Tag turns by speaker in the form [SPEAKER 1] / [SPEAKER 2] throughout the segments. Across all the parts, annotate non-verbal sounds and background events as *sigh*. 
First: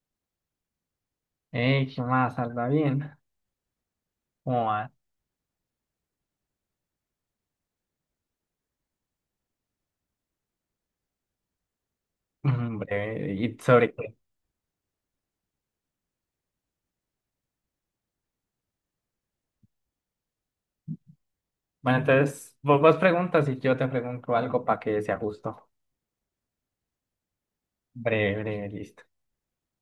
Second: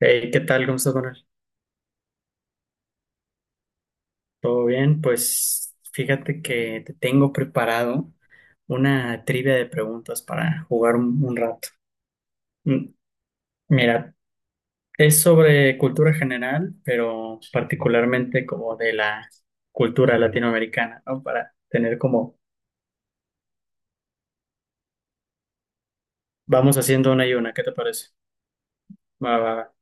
[SPEAKER 1] Hey, ¿qué tal? ¿Cómo estás, Manuel?
[SPEAKER 2] Ey, ¿qué más? ¿Anda bien? ¿Cómo
[SPEAKER 1] ¿Todo
[SPEAKER 2] va?
[SPEAKER 1] bien? Pues fíjate que te tengo preparado una trivia de preguntas para jugar un rato. Mm,
[SPEAKER 2] Hombre, ¿y sobre qué?
[SPEAKER 1] Mira, es sobre cultura general, pero particularmente como de la cultura latinoamericana, ¿no? Para
[SPEAKER 2] Bueno,
[SPEAKER 1] tener como,
[SPEAKER 2] entonces vos preguntas y yo te pregunto algo para que sea justo.
[SPEAKER 1] vamos haciendo una y una, ¿qué te parece?
[SPEAKER 2] Breve, breve, listo.
[SPEAKER 1] Va, va, va.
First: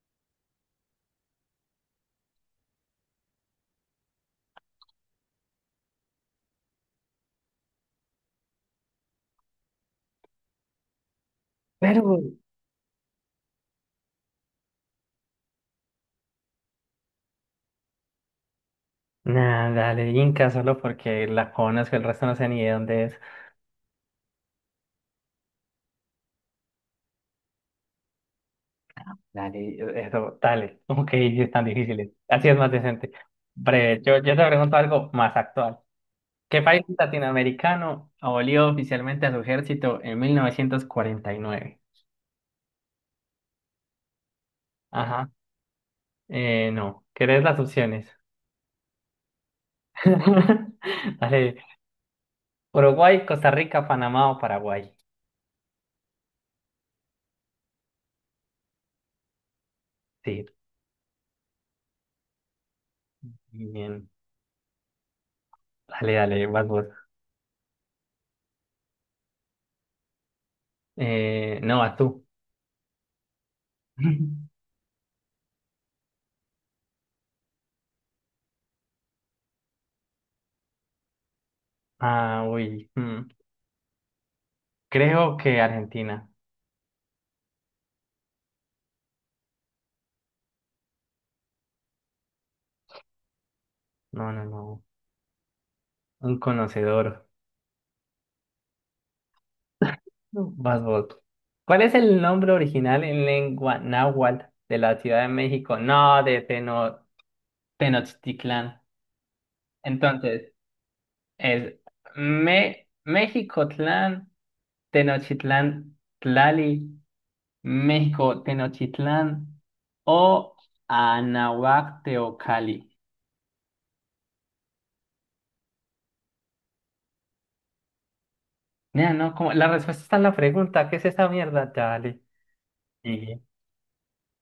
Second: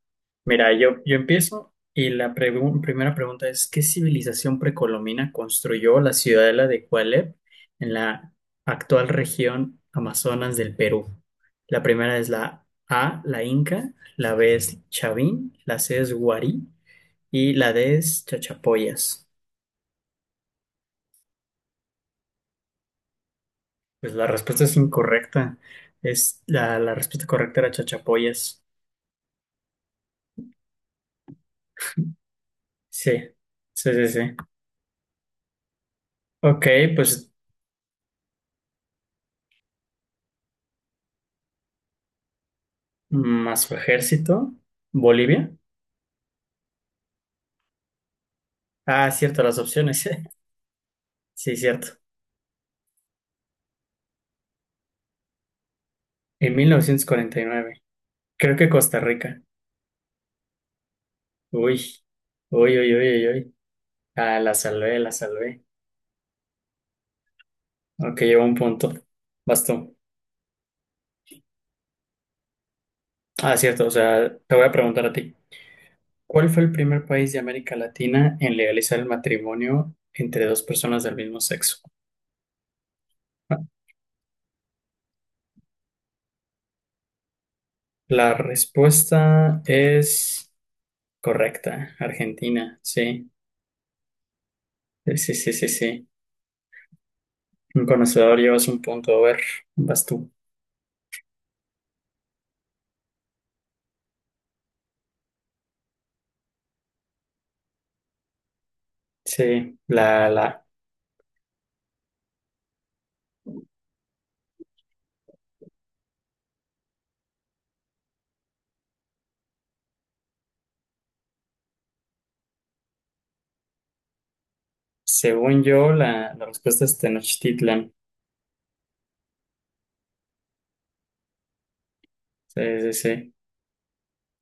[SPEAKER 1] Mira, yo empiezo y primera pregunta es, ¿qué civilización precolombina construyó la ciudadela de Cualep en la actual región Amazonas del Perú? La
[SPEAKER 2] Pero,
[SPEAKER 1] primera es la A, la Inca, la B es Chavín, la C es Guarí y la D es Chachapoyas.
[SPEAKER 2] nada, dale, Inca, solo porque la conozco, el resto no sé ni de dónde es.
[SPEAKER 1] Pues la respuesta es incorrecta. Es la respuesta correcta era Chachapoyas.
[SPEAKER 2] Dale, eso, dale. Ok, sí es tan difícil. Así es más decente.
[SPEAKER 1] Sí, sí,
[SPEAKER 2] Breve,
[SPEAKER 1] sí,
[SPEAKER 2] yo,
[SPEAKER 1] sí.
[SPEAKER 2] yo te pregunto algo más actual. ¿Qué
[SPEAKER 1] Ok,
[SPEAKER 2] país
[SPEAKER 1] pues
[SPEAKER 2] latinoamericano abolió oficialmente a su ejército en 1949?
[SPEAKER 1] más su ejército,
[SPEAKER 2] Ajá,
[SPEAKER 1] Bolivia.
[SPEAKER 2] no. ¿Querés las opciones?
[SPEAKER 1] Ah, cierto, las opciones. *laughs*
[SPEAKER 2] *laughs* Dale,
[SPEAKER 1] Sí, cierto.
[SPEAKER 2] Uruguay, Costa Rica, Panamá o Paraguay.
[SPEAKER 1] En 1949, creo que Costa Rica.
[SPEAKER 2] Sí,
[SPEAKER 1] Uy, uy, uy, uy, uy. Uy.
[SPEAKER 2] bien.
[SPEAKER 1] Ah, la salvé, la salvé.
[SPEAKER 2] Dale, dale, vas vos.
[SPEAKER 1] Ok, llevo un punto. Bastón.
[SPEAKER 2] No, vas tú.
[SPEAKER 1] Ah, cierto, o sea, te voy
[SPEAKER 2] *laughs*
[SPEAKER 1] a preguntar a ti. ¿Cuál fue el primer país de América Latina en legalizar el matrimonio entre dos personas del mismo sexo?
[SPEAKER 2] Ah, uy.
[SPEAKER 1] *laughs*
[SPEAKER 2] Creo que Argentina.
[SPEAKER 1] La respuesta es correcta, Argentina, sí.
[SPEAKER 2] No, no, no.
[SPEAKER 1] Sí, sí, sí, sí, sí.
[SPEAKER 2] Un conocedor.
[SPEAKER 1] Un conocedor, llevas un punto, a ver, vas tú.
[SPEAKER 2] No. Vas vos. ¿Cuál es el nombre original en lengua náhuatl de la Ciudad de México? No, de Tenochtitlán.
[SPEAKER 1] Sí,
[SPEAKER 2] Entonces, es Me México Tlán, Tenochtitlán Tlali. México, Tenochtitlán o Anahuac, Teocalli.
[SPEAKER 1] según yo, la respuesta es Tenochtitlan.
[SPEAKER 2] Nea, no, como la respuesta está en la pregunta. ¿Qué es esta mierda, Charlie?
[SPEAKER 1] Sí, sí, sí.
[SPEAKER 2] Sí,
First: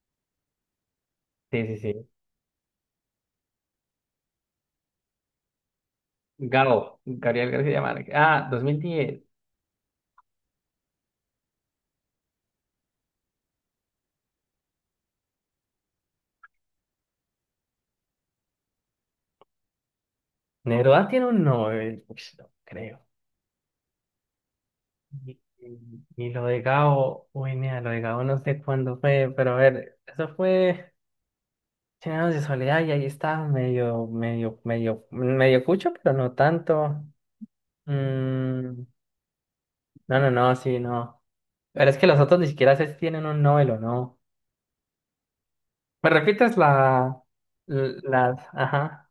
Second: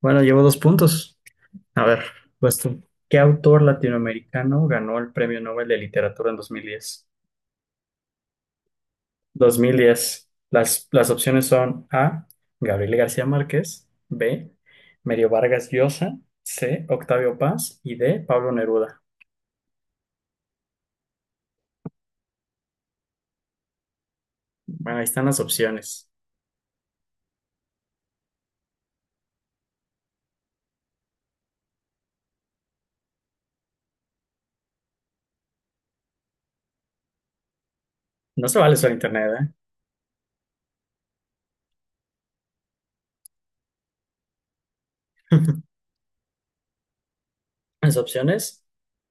[SPEAKER 1] Bueno, llevo dos puntos.
[SPEAKER 2] sí, sí.
[SPEAKER 1] A ver,
[SPEAKER 2] Sí.
[SPEAKER 1] pues tú, ¿qué autor latinoamericano ganó el Premio Nobel de Literatura en Dos mil
[SPEAKER 2] Gabo,
[SPEAKER 1] diez?
[SPEAKER 2] Gabriel García Márquez. Ah, 2010.
[SPEAKER 1] Dos mil diez. Las opciones son A, Gabriel García Márquez, B, Mario Vargas Llosa, C, Octavio Paz y D, Pablo Neruda.
[SPEAKER 2] Neruda tiene un Nobel. Uy, no creo.
[SPEAKER 1] Bueno, ahí están
[SPEAKER 2] Y,
[SPEAKER 1] las
[SPEAKER 2] y-
[SPEAKER 1] opciones.
[SPEAKER 2] y lo de Gabo, uy, nea, lo de Gabo no sé cuándo fue, pero a ver, eso fue Cien años de soledad y ahí está, medio, medio, medio, medio cucho, pero no tanto.
[SPEAKER 1] No se vale
[SPEAKER 2] Mm,
[SPEAKER 1] solo internet, ¿eh?
[SPEAKER 2] No, no, no, sí, no. Pero es que los otros ni siquiera sé si tienen un Nobel o no. ¿Me repites
[SPEAKER 1] Las
[SPEAKER 2] las?
[SPEAKER 1] opciones
[SPEAKER 2] Ajá,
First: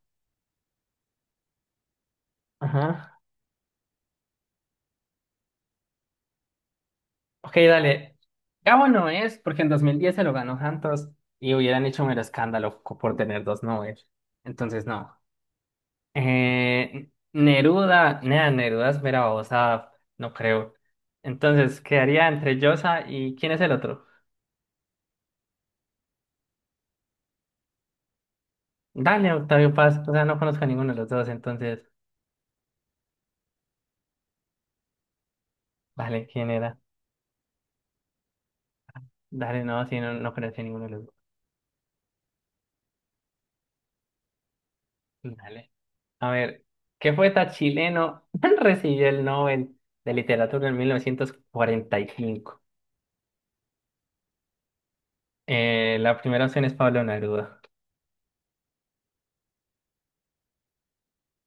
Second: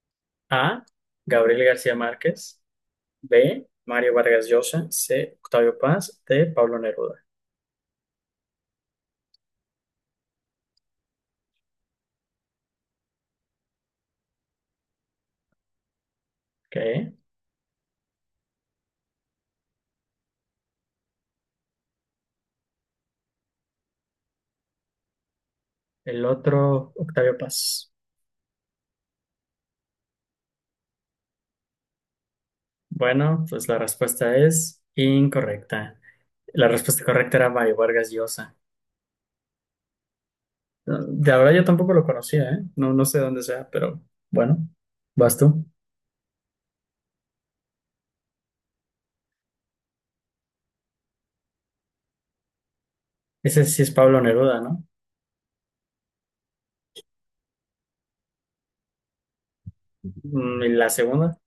[SPEAKER 1] A, Gabriel García Márquez.
[SPEAKER 2] ajá.
[SPEAKER 1] B. Mario Vargas Llosa. C. Octavio Paz. D. Pablo Neruda.
[SPEAKER 2] Ok, dale. Gabo no es porque en 2010 se lo ganó Santos y hubieran hecho mero escándalo por tener dos Nobel. Entonces, no.
[SPEAKER 1] Ok.
[SPEAKER 2] Neruda, nada, Neruda es mera babosa, no creo. Entonces, quedaría entre Llosa y ¿quién es el otro?
[SPEAKER 1] El otro, Octavio Paz.
[SPEAKER 2] Dale, Octavio Paz. O sea, no conozco a ninguno de los dos, entonces,
[SPEAKER 1] Bueno, pues la respuesta es incorrecta.
[SPEAKER 2] vale, ¿quién
[SPEAKER 1] La
[SPEAKER 2] era?
[SPEAKER 1] respuesta correcta era Mario Vargas Llosa.
[SPEAKER 2] Dale, no, si no, no conocí ninguno de los dos.
[SPEAKER 1] De verdad yo tampoco lo conocía, ¿eh? No, no sé dónde sea, pero bueno, vas tú.
[SPEAKER 2] Dale. A ver, ¿qué poeta chileno *laughs* recibió el Nobel de Literatura en 1945?
[SPEAKER 1] Ese sí es Pablo Neruda, ¿no?
[SPEAKER 2] La primera opción es Pablo Neruda.
[SPEAKER 1] ¿Y la segunda?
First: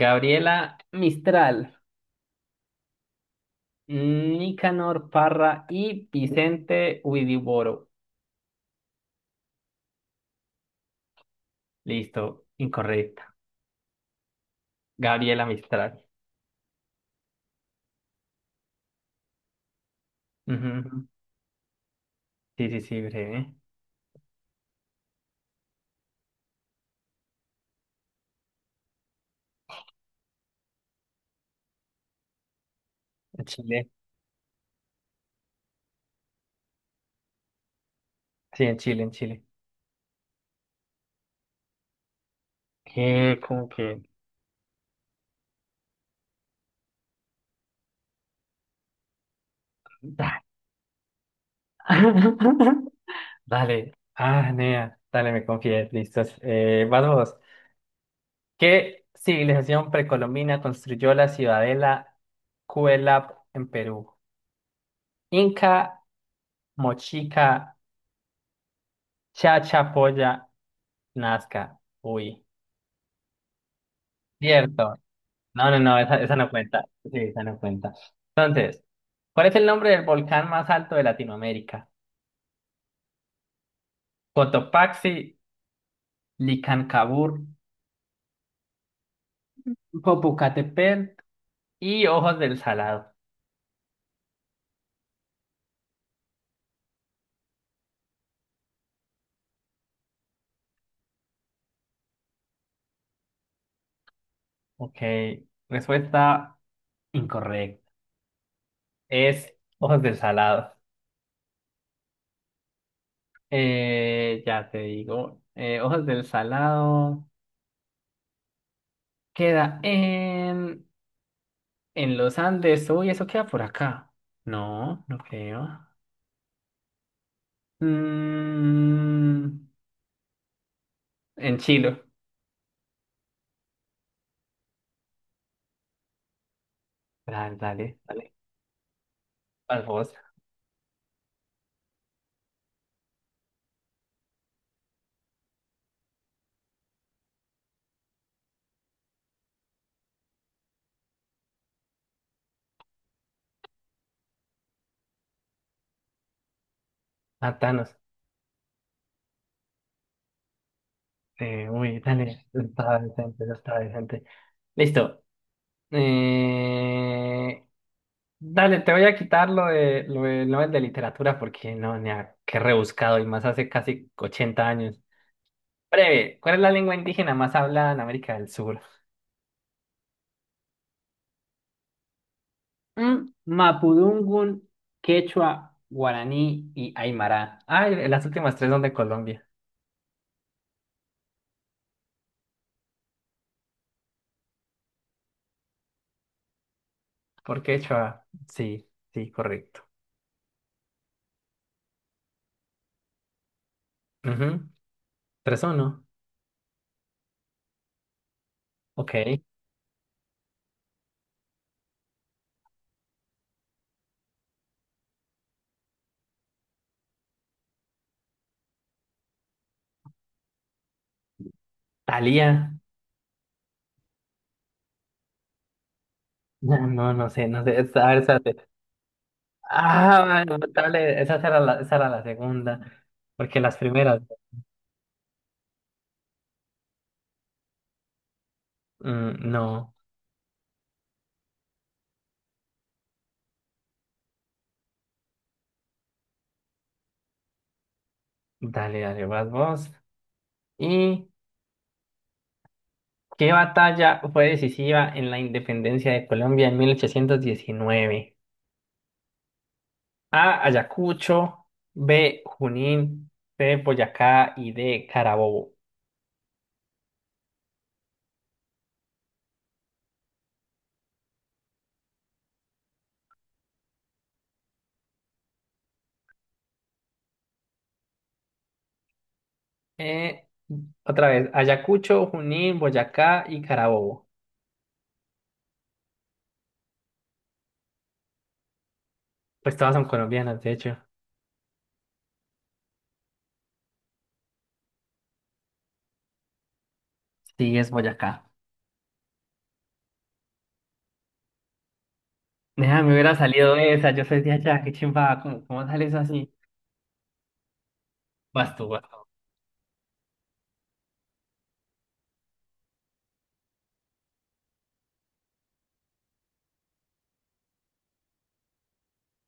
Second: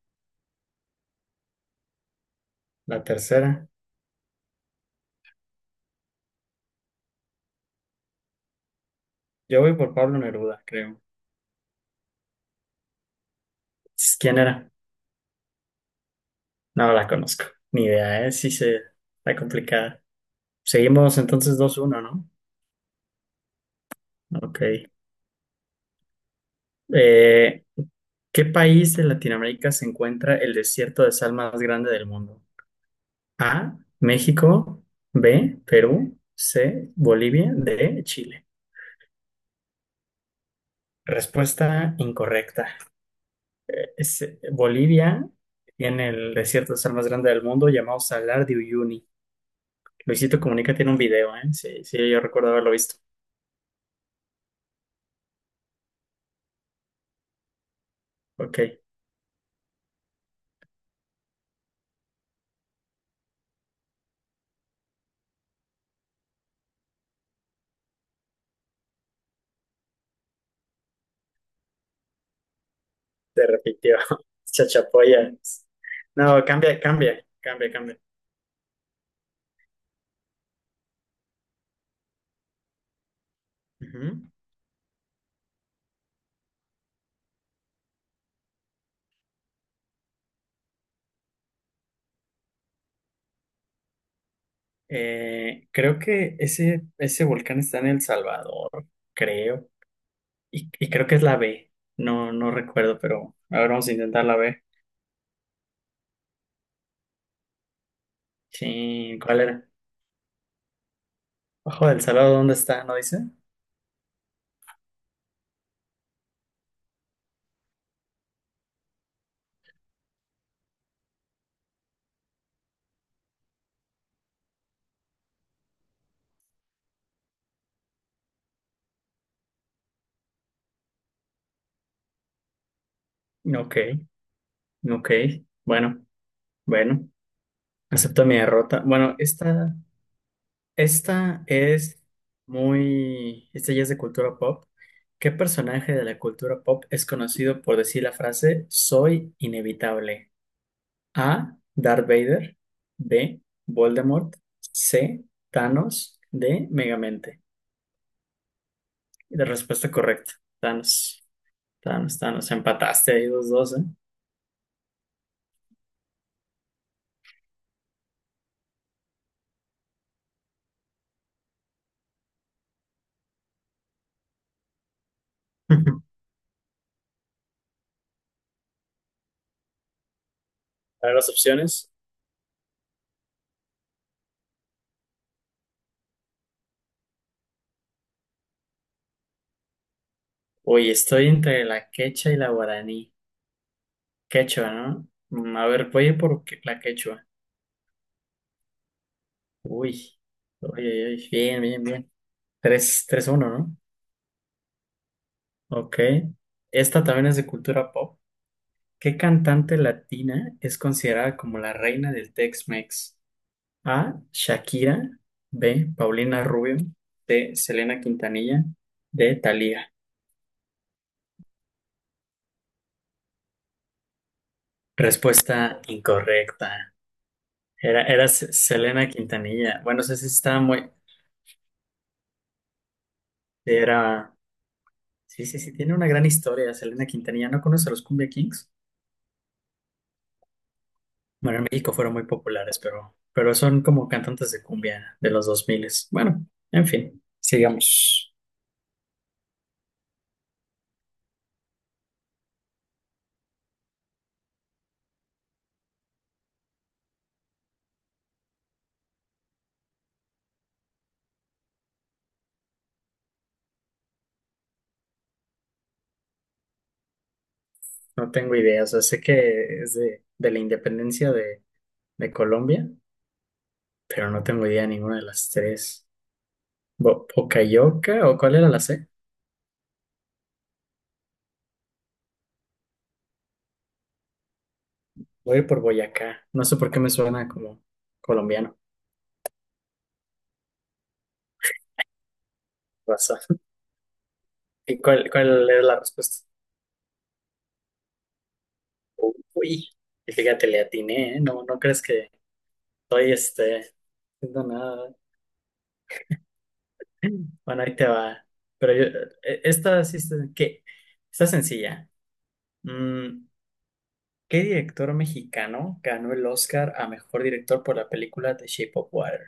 [SPEAKER 2] Gabriela Mistral,
[SPEAKER 1] La tercera.
[SPEAKER 2] Nicanor Parra y Vicente Huidobro.
[SPEAKER 1] Yo voy por Pablo Neruda, creo.
[SPEAKER 2] Listo, incorrecta.
[SPEAKER 1] ¿Quién era?
[SPEAKER 2] Gabriela Mistral.
[SPEAKER 1] No la conozco. Ni idea, ¿eh? Sí se... Está complicada.
[SPEAKER 2] Ujú.
[SPEAKER 1] Seguimos entonces dos uno, ¿no?
[SPEAKER 2] Sí, sí, sí, breve.
[SPEAKER 1] Ok. Eh, ¿Qué país de Latinoamérica se encuentra el desierto de sal más grande del mundo?
[SPEAKER 2] En
[SPEAKER 1] A,
[SPEAKER 2] Chile.
[SPEAKER 1] México, B, Perú, C, Bolivia, D, Chile.
[SPEAKER 2] Sí, en Chile, en Chile.
[SPEAKER 1] Respuesta incorrecta.
[SPEAKER 2] ¿Qué? ¿Cómo que?
[SPEAKER 1] Bolivia tiene el desierto de sal más grande del mundo llamado Salar de Uyuni. Luisito
[SPEAKER 2] Da.
[SPEAKER 1] Comunica tiene un video, ¿eh? Sí, sí, yo recuerdo haberlo visto.
[SPEAKER 2] *laughs* Dale, ah, nea, dale, me confié, listos. Vas vos.
[SPEAKER 1] Ok,
[SPEAKER 2] ¿Qué civilización precolombina construyó la ciudadela Cuelap en Perú? Inca, Mochica, Chachapoya, Nazca. Uy,
[SPEAKER 1] se repitió. *laughs*
[SPEAKER 2] cierto.
[SPEAKER 1] Chachapoyas.
[SPEAKER 2] No, no, no, esa
[SPEAKER 1] No,
[SPEAKER 2] no
[SPEAKER 1] cambia,
[SPEAKER 2] cuenta. Sí,
[SPEAKER 1] cambia,
[SPEAKER 2] esa no
[SPEAKER 1] cambia,
[SPEAKER 2] cuenta.
[SPEAKER 1] cambia.
[SPEAKER 2] Entonces, ¿cuál es el nombre del volcán más alto de Latinoamérica?
[SPEAKER 1] Ujú.
[SPEAKER 2] Cotopaxi, Licancabur, Popocatépetl y Ojos del Salado.
[SPEAKER 1] Creo que ese volcán está en El Salvador, creo. Y creo que es la B. No, no recuerdo, pero a ver, vamos a intentar la B.
[SPEAKER 2] Ok, respuesta. Incorrecto.
[SPEAKER 1] Sí, ¿cuál
[SPEAKER 2] Es
[SPEAKER 1] era?
[SPEAKER 2] hojas del salado.
[SPEAKER 1] Ojo del Salvador, ¿dónde está? ¿No dice?
[SPEAKER 2] Ya te digo. Hojas del salado. Queda en los Andes. Uy, eso queda por acá. No, no creo. Mm, en Chile.
[SPEAKER 1] Ok, ok. Bueno, bueno.
[SPEAKER 2] Dale, dale,
[SPEAKER 1] Acepto
[SPEAKER 2] dale.
[SPEAKER 1] mi derrota. Bueno, esta,
[SPEAKER 2] Vas vos.
[SPEAKER 1] esta es muy. Esta ya es de cultura pop. ¿Qué personaje de la cultura pop es conocido por decir la frase soy inevitable? A. Darth Vader. B. Voldemort. C. Thanos. D. Megamente.
[SPEAKER 2] Matanos.
[SPEAKER 1] Y la respuesta correcta. Thanos.
[SPEAKER 2] Uy,
[SPEAKER 1] Thanos,
[SPEAKER 2] dale.
[SPEAKER 1] Thanos.
[SPEAKER 2] Está
[SPEAKER 1] Empataste ahí
[SPEAKER 2] decente,
[SPEAKER 1] dos, dos,
[SPEAKER 2] está
[SPEAKER 1] ¿eh?
[SPEAKER 2] decente. Listo. Eh, Dale, te voy a quitar lo de Nobel de literatura porque no, ni a qué rebuscado y más hace casi 80 años.
[SPEAKER 1] *laughs*
[SPEAKER 2] Breve, ¿cuál es la lengua indígena más hablada en América del Sur?
[SPEAKER 1] A ver las opciones.
[SPEAKER 2] Mapudungun, Quechua, Guaraní y Aymara. Ay, las últimas tres son de Colombia.
[SPEAKER 1] Oye, estoy entre la quechua y la guaraní. Quechua, ¿no? A ver, voy a ir por la quechua.
[SPEAKER 2] ¿Por qué, Chua? Sí, sí, correcto.
[SPEAKER 1] Uy. Oye, oye, bien, bien, bien. Tres uno, ¿no?
[SPEAKER 2] Ujú. Tres o
[SPEAKER 1] Ok.
[SPEAKER 2] no.
[SPEAKER 1] Esta también es de cultura pop. ¿Qué
[SPEAKER 2] Ok.
[SPEAKER 1] cantante latina es considerada como la reina del Tex-Mex? A. Shakira. B. Paulina Rubio. C. Selena Quintanilla. D. Thalía.
[SPEAKER 2] Talía. *laughs*
[SPEAKER 1] Respuesta
[SPEAKER 2] No,
[SPEAKER 1] incorrecta.
[SPEAKER 2] no, no sé, no sé. A ver, espérate.
[SPEAKER 1] Selena Quintanilla. Bueno, sé
[SPEAKER 2] Ah,
[SPEAKER 1] si está
[SPEAKER 2] bueno,
[SPEAKER 1] muy.
[SPEAKER 2] dale, esa era esa era la segunda. Porque las primeras.
[SPEAKER 1] Era. Sí, sí, sí, tiene una gran historia, Selena Quintanilla. ¿No conoce a los Cumbia Kings?
[SPEAKER 2] No,
[SPEAKER 1] Bueno, en México fueron muy populares, pero son como cantantes de cumbia de los 2000. Bueno, en fin, sigamos.
[SPEAKER 2] dale, dale, vas vos. ¿Y qué batalla fue decisiva en la independencia de Colombia en 1819? A. Ayacucho, B. Junín, C. Boyacá y D. Carabobo.
[SPEAKER 1] No tengo idea, o sea, sé que es de la independencia de Colombia, pero no tengo idea de ninguna de las tres. Bo- ¿Bocayoca o cuál era la C?
[SPEAKER 2] Eh, otra vez, Ayacucho, Junín, Boyacá y Carabobo.
[SPEAKER 1] Voy a ir por Boyacá. No sé por qué me suena como colombiano.
[SPEAKER 2] Pues todas son colombianas, de hecho.
[SPEAKER 1] Raza. *laughs* ¿Y cuál era la respuesta?
[SPEAKER 2] Sí, es Boyacá.
[SPEAKER 1] Uy, y fíjate, le atiné, ¿eh? No, no crees que
[SPEAKER 2] Nea, me
[SPEAKER 1] estoy
[SPEAKER 2] hubiera salido
[SPEAKER 1] este,
[SPEAKER 2] esa, yo soy de
[SPEAKER 1] haciendo
[SPEAKER 2] allá, qué
[SPEAKER 1] nada.
[SPEAKER 2] chimba, ¿cómo, cómo sale eso así?
[SPEAKER 1] Bueno, ahí te va.
[SPEAKER 2] Vas tú,
[SPEAKER 1] Pero
[SPEAKER 2] vas
[SPEAKER 1] yo,
[SPEAKER 2] tú.
[SPEAKER 1] Esta sí está, ¿qué? Está sencilla. Mm, ¿Qué director mexicano ganó el Oscar a mejor director por la película The Shape of Water?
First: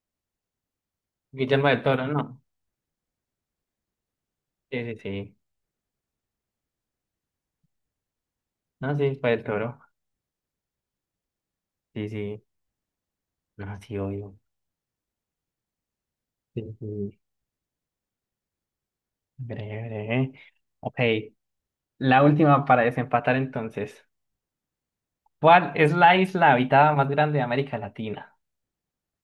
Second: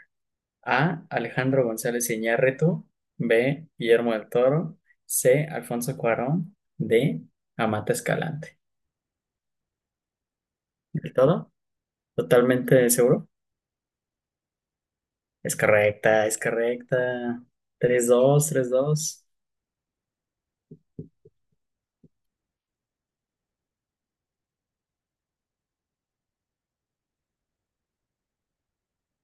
[SPEAKER 1] A. Alejandro
[SPEAKER 2] Guillermo del Toro,
[SPEAKER 1] González
[SPEAKER 2] no.
[SPEAKER 1] Iñárritu. B. Guillermo del Toro.
[SPEAKER 2] Sí, sí, sí.
[SPEAKER 1] C. Alfonso Cuarón. D. Amata Escalante.
[SPEAKER 2] No, sí, fue del Toro.
[SPEAKER 1] ¿Del todo?
[SPEAKER 2] Sí, sí,
[SPEAKER 1] ¿Totalmente seguro?
[SPEAKER 2] no, sí, obvio.
[SPEAKER 1] Es correcta, es
[SPEAKER 2] Sí, sí.
[SPEAKER 1] correcta. Tres dos, tres dos.
[SPEAKER 2] Breve, breve. Ok, la última para desempatar entonces. ¿Cuál es la isla habitada más grande de América Latina?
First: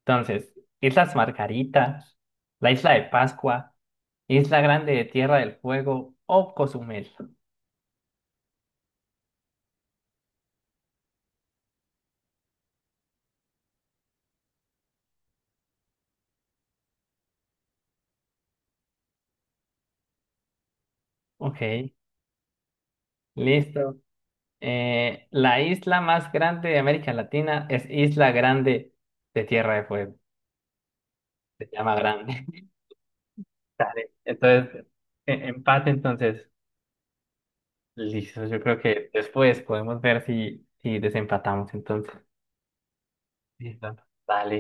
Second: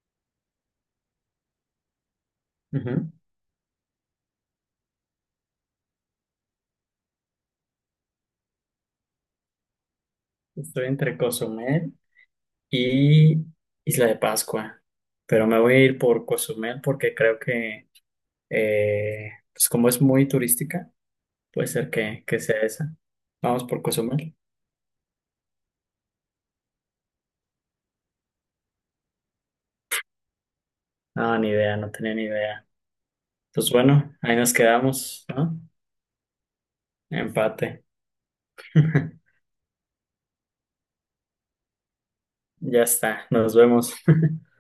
[SPEAKER 2] Entonces, Islas Margaritas, la Isla de
[SPEAKER 1] Ujú.
[SPEAKER 2] Pascua, Isla Grande de Tierra del Fuego o Cozumel.
[SPEAKER 1] Estoy entre Cozumel y Isla de Pascua. Pero me voy a ir por Cozumel porque creo que, pues como es muy turística, puede
[SPEAKER 2] Ok,
[SPEAKER 1] ser que sea esa. Vamos por
[SPEAKER 2] listo.
[SPEAKER 1] Cozumel.
[SPEAKER 2] La isla más grande de América Latina es Isla Grande de Tierra del Fuego.
[SPEAKER 1] No, ni
[SPEAKER 2] Se
[SPEAKER 1] idea, no
[SPEAKER 2] llama
[SPEAKER 1] tenía ni
[SPEAKER 2] Grande.
[SPEAKER 1] idea. Pues
[SPEAKER 2] *laughs* Dale,
[SPEAKER 1] bueno, ahí nos
[SPEAKER 2] entonces,
[SPEAKER 1] quedamos, ¿no?
[SPEAKER 2] empate entonces.
[SPEAKER 1] Empate.
[SPEAKER 2] Listo, yo creo que
[SPEAKER 1] *laughs*
[SPEAKER 2] después podemos ver si desempatamos entonces.
[SPEAKER 1] Ya está, nos vemos.
[SPEAKER 2] Listo. Dale.